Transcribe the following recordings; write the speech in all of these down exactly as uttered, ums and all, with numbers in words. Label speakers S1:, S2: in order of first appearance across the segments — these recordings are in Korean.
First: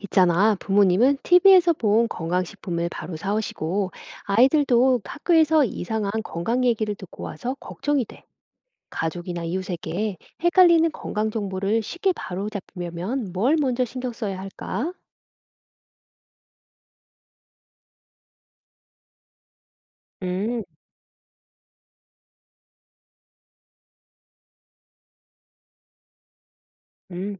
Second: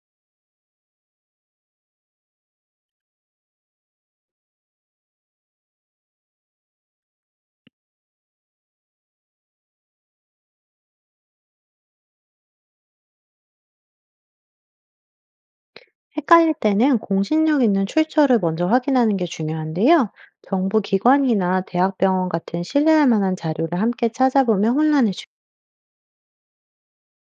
S1: 있잖아, 부모님은 티비에서 본 건강식품을 바로 사오시고, 아이들도 학교에서 이상한 건강 얘기를 듣고 와서 걱정이 돼. 가족이나 이웃에게 헷갈리는 건강 정보를 쉽게 바로 잡으려면 뭘 먼저 신경 써야 할까?
S2: 헷갈릴 때는 공신력 있는 출처를 먼저 확인하는 게 중요한데요.
S1: 음,
S2: 정부 기관이나 대학병원 같은 신뢰할 만한 자료를 함께 찾아보면 혼란을 줄.
S1: 음,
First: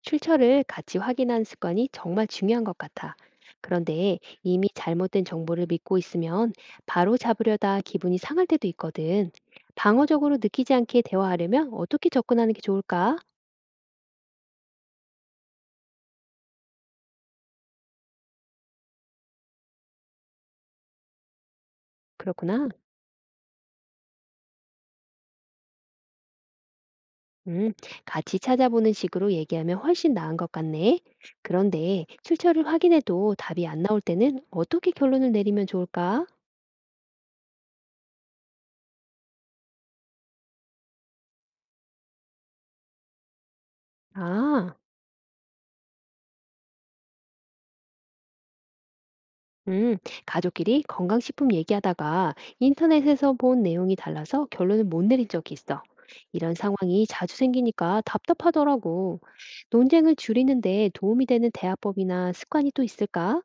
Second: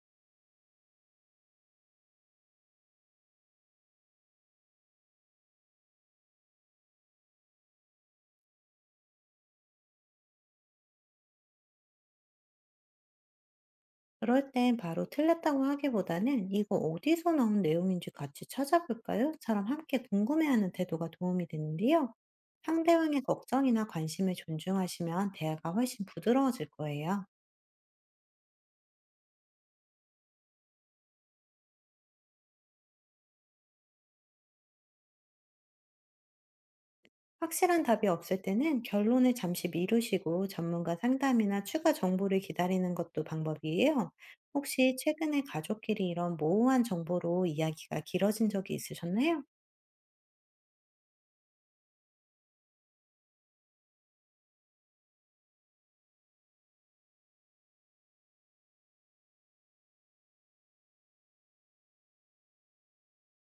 S1: 출처를 같이 확인하는 습관이 정말 중요한 것 같아. 그런데 이미 잘못된 정보를 믿고 있으면 바로 잡으려다 기분이 상할 때도 있거든. 방어적으로 느끼지 않게 대화하려면 어떻게 접근하는 게 좋을까?
S2: 그럴 땐 바로 틀렸다고 하기보다는 "이거 어디서 나온 내용인지 같이 찾아볼까요? 처럼 함께 궁금해하는 태도가 도움이 되는데요.
S1: 그렇구나.
S2: 상대방의 걱정이나 관심을 존중하시면 대화가 훨씬 부드러워질 거예요.
S1: 음, 같이 찾아보는 식으로 얘기하면 훨씬 나은 것 같네. 그런데 출처를 확인해도 답이 안 나올 때는 어떻게 결론을 내리면 좋을까?
S2: 확실한 답이 없을 때는 결론을 잠시 미루시고 전문가 상담이나 추가 정보를 기다리는 것도 방법이에요.
S1: 아,
S2: 혹시 최근에 가족끼리 이런 모호한 정보로 이야기가 길어진 적이 있으셨나요?
S1: 음, 가족끼리 건강식품 얘기하다가 인터넷에서 본 내용이 달라서 결론을 못 내린 적이 있어. 이런 상황이 자주 생기니까 답답하더라고. 논쟁을 줄이는데 도움이 되는 대화법이나 습관이 또 있을까?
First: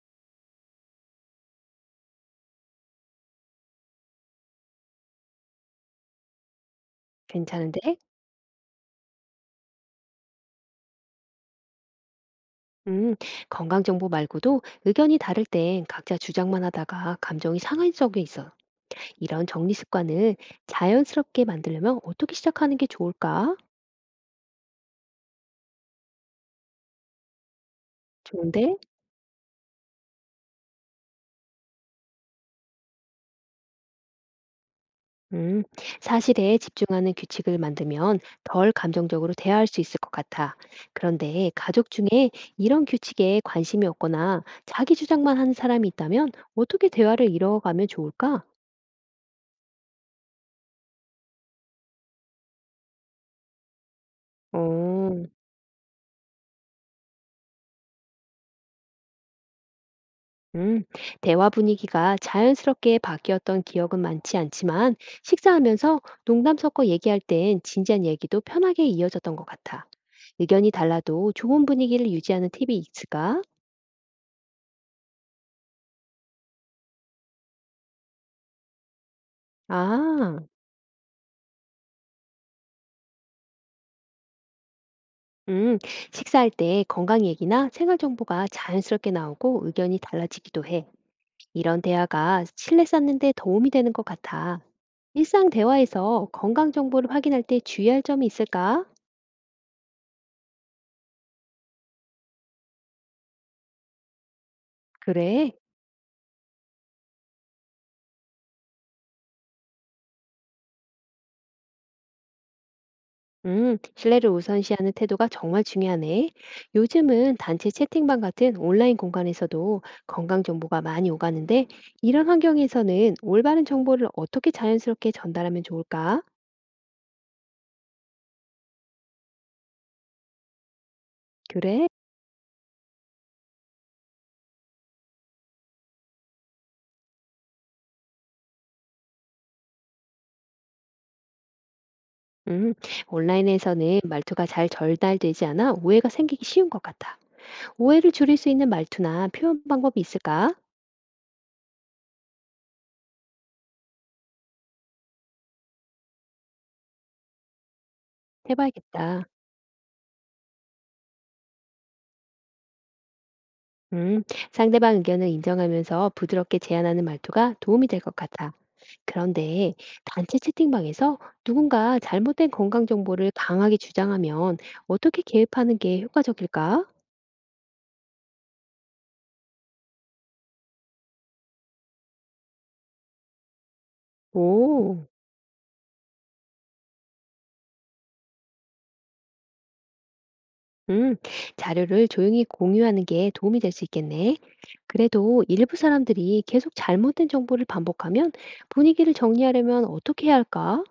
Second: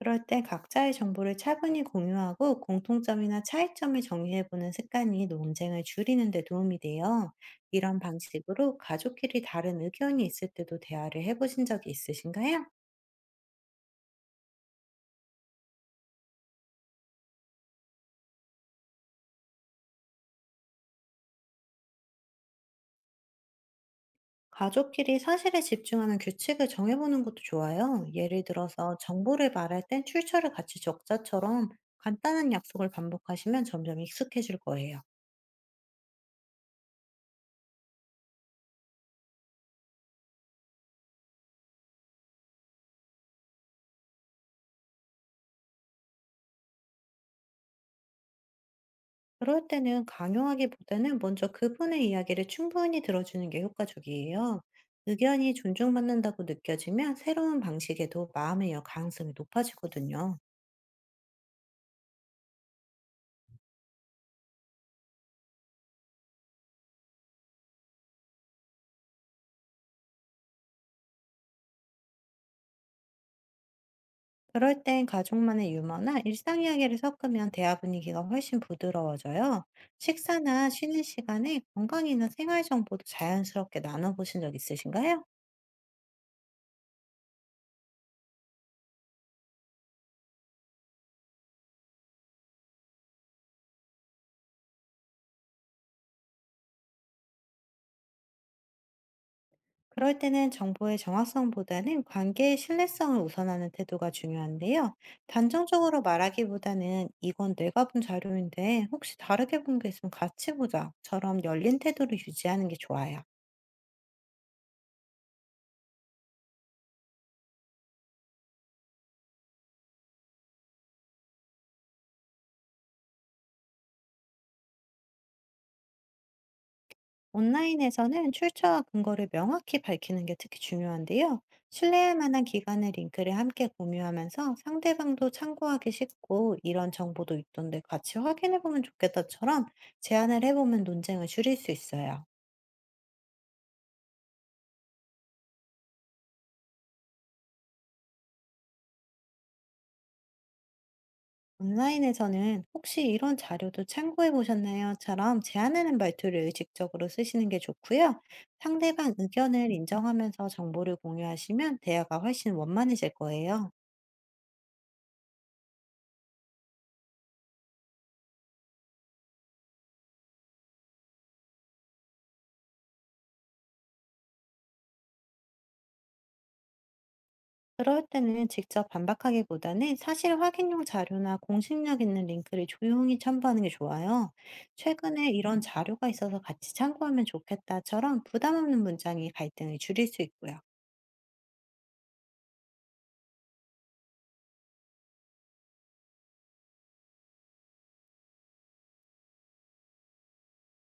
S2: 그럴 때 각자의 정보를 차분히 공유하고 공통점이나 차이점을 정리해보는 습관이 논쟁을 줄이는 데 도움이 돼요.
S1: 괜찮은데?
S2: 이런 방식으로 가족끼리 다른 의견이 있을 때도 대화를 해보신 적이 있으신가요?
S1: 음, 건강 정보 말고도 의견이 다를 땐 각자 주장만 하다가 감정이 상한 적이 있어. 이런 정리 습관을 자연스럽게 만들려면 어떻게 시작하는 게 좋을까?
S2: 가족끼리 사실에 집중하는 규칙을 정해보는 것도 좋아요. 예를
S1: 좋은데?
S2: 들어서 "정보를 말할 땐 출처를 같이 적자처럼 간단한 약속을 반복하시면 점점 익숙해질 거예요.
S1: 음, 사실에 집중하는 규칙을 만들면 덜 감정적으로 대화할 수 있을 것 같아. 그런데 가족 중에 이런 규칙에 관심이 없거나 자기 주장만 하는 사람이 있다면 어떻게 대화를 이뤄가면 좋을까?
S2: 그럴 때는 강요하기보다는 먼저 그분의 이야기를 충분히 들어주는 게 효과적이에요.
S1: 어.
S2: 의견이 존중받는다고 느껴지면 새로운 방식에도 마음의 여 가능성이 높아지거든요.
S1: 음, 대화 분위기가 자연스럽게 바뀌었던 기억은 많지 않지만 식사하면서 농담 섞어 얘기할 땐 진지한 얘기도 편하게 이어졌던 것 같아. 의견이 달라도 좋은 분위기를 유지하는 팁이 있을까?
S2: 그럴 땐 가족만의 유머나 일상 이야기를 섞으면 대화 분위기가 훨씬 부드러워져요.
S1: 아,
S2: 식사나 쉬는 시간에 건강이나 생활 정보도 자연스럽게 나눠보신 적 있으신가요?
S1: 음, 식사할 때 건강 얘기나 생활 정보가 자연스럽게 나오고 의견이 달라지기도 해. 이런 대화가 신뢰 쌓는 데 도움이 되는 것 같아. 일상 대화에서 건강 정보를 확인할 때 주의할 점이 있을까?
S2: 그럴 때는 정보의 정확성보다는 관계의 신뢰성을 우선하는 태도가 중요한데요.
S1: 그래.
S2: 단정적으로 말하기보다는 "이건 내가 본 자료인데 혹시 다르게 본 게 있으면 같이 보자처럼 열린 태도를 유지하는 게 좋아요.
S1: 음, 신뢰를 우선시하는 태도가 정말 중요하네. 요즘은 단체 채팅방 같은 온라인 공간에서도 건강 정보가 많이 오가는데, 이런 환경에서는 올바른 정보를 어떻게 자연스럽게 전달하면 좋을까?
S2: 온라인에서는 출처와 근거를 명확히 밝히는 게 특히 중요한데요.
S1: 그래?
S2: 신뢰할 만한 기관의 링크를 함께 공유하면서 상대방도 참고하기 쉽고, "이런 정보도 있던데 같이 확인해보면 좋겠다처럼 제안을 해보면 논쟁을 줄일 수 있어요.
S1: 음, 온라인에서는 말투가 잘 전달되지 않아 오해가 생기기 쉬운 것 같아. 오해를 줄일 수 있는 말투나 표현 방법이 있을까?
S2: 온라인에서는 "혹시 이런 자료도 참고해보셨나요?"처럼 제안하는 말투를 의식적으로 쓰시는 게 좋고요. 상대방
S1: 해봐야겠다.
S2: 의견을 인정하면서 정보를 공유하시면 대화가 훨씬 원만해질 거예요.
S1: 음, 상대방 의견을 인정하면서 부드럽게 제안하는 말투가 도움이 될 것 같아. 그런데 단체 채팅방에서 누군가 잘못된 건강 정보를 강하게 주장하면 어떻게 개입하는 게 효과적일까?
S2: 그럴 때는 직접 반박하기보다는 사실 확인용 자료나 공식력 있는 링크를 조용히 첨부하는 게 좋아요.
S1: 오,
S2: "최근에 이런 자료가 있어서 같이 참고하면 좋겠다처럼 부담 없는 문장이 갈등을 줄일 수 있고요.
S1: 음, 자료를 조용히 공유하는 게 도움이 될 수 있겠네. 그래도 일부 사람들이 계속 잘못된 정보를 반복하면 분위기를 정리하려면 어떻게 해야 할까?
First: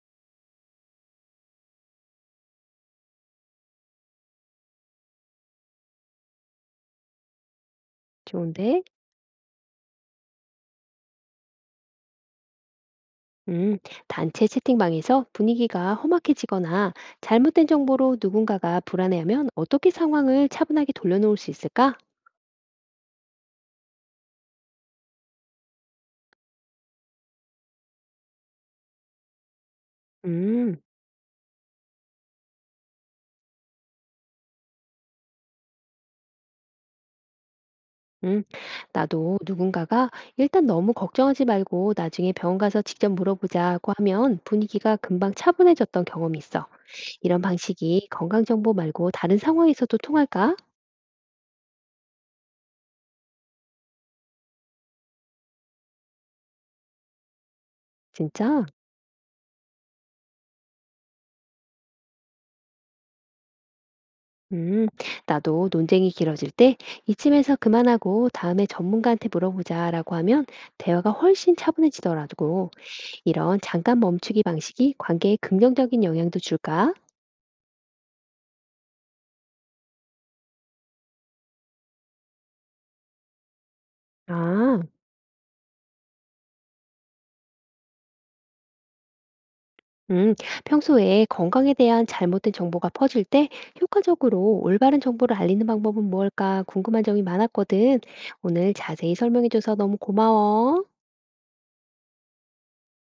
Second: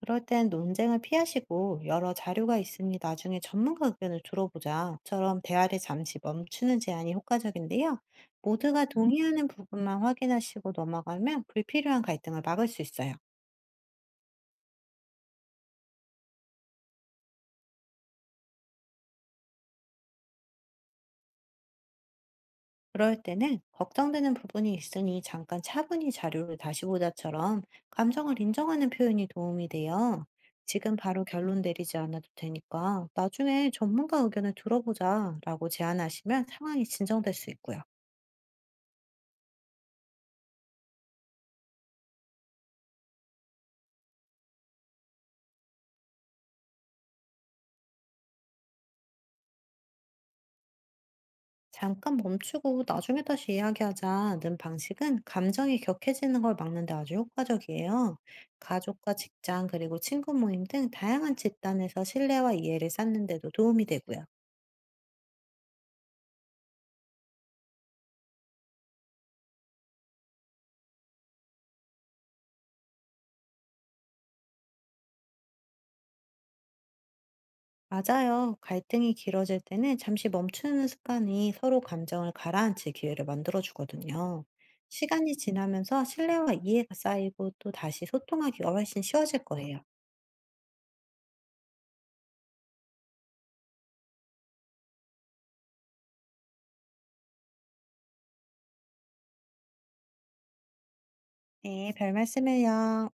S2: 그럴 땐 논쟁을 피하시고 "여러 자료가 있으니 나중에 전문가 의견을 들어보자처럼 대화를 잠시 멈추는 제안이 효과적인데요.
S1: 좋은데?
S2: 모두가 동의하는 부분만 확인하시고 넘어가면 불필요한 갈등을 막을 수 있어요.
S1: 음, 단체 채팅방에서 분위기가 험악해지거나 잘못된 정보로 누군가가 불안해하면 어떻게 상황을 차분하게 돌려놓을 수 있을까?
S2: 그럴 때는 "걱정되는 부분이 있으니 잠깐 차분히 자료를 다시 보자처럼 감정을 인정하는 표현이 도움이 돼요.
S1: 음.
S2: "지금 바로 결론 내리지 않아도 되니까 나중에 전문가 의견을 들어보자 라고 제안하시면 상황이 진정될 수 있고요.
S1: 음, 나도 누군가가 일단 너무 걱정하지 말고 나중에 병원 가서 직접 물어보자고 하면 분위기가 금방 차분해졌던 경험이 있어. 이런 방식이 건강정보 말고 다른 상황에서도 통할까?
S2: 잠깐 멈추고 나중에 다시 이야기하자는 방식은 감정이 격해지는 걸 막는데 아주 효과적이에요.
S1: 진짜?
S2: 가족과 직장 그리고 친구 모임 등 다양한 집단에서 신뢰와 이해를 쌓는 데도 도움이 되고요.
S1: 음, 나도 논쟁이 길어질 때 이쯤에서 그만하고 다음에 전문가한테 물어보자라고 하면 대화가 훨씬 차분해지더라고. 이런 잠깐 멈추기 방식이 관계에 긍정적인 영향도 줄까?
S2: 맞아요. 갈등이 길어질 때는 잠시 멈추는 습관이 서로 감정을 가라앉힐 기회를 만들어주거든요.
S1: 아.
S2: 시간이 지나면서 신뢰와 이해가 쌓이고 또 다시 소통하기가 훨씬 쉬워질 거예요.
S1: 음, 평소에 건강에 대한 잘못된 정보가 퍼질 때 효과적으로 올바른 정보를 알리는 방법은 뭘까 궁금한 점이 많았거든. 오늘 자세히 설명해줘서 너무 고마워.
S2: 네, 별 말씀을요.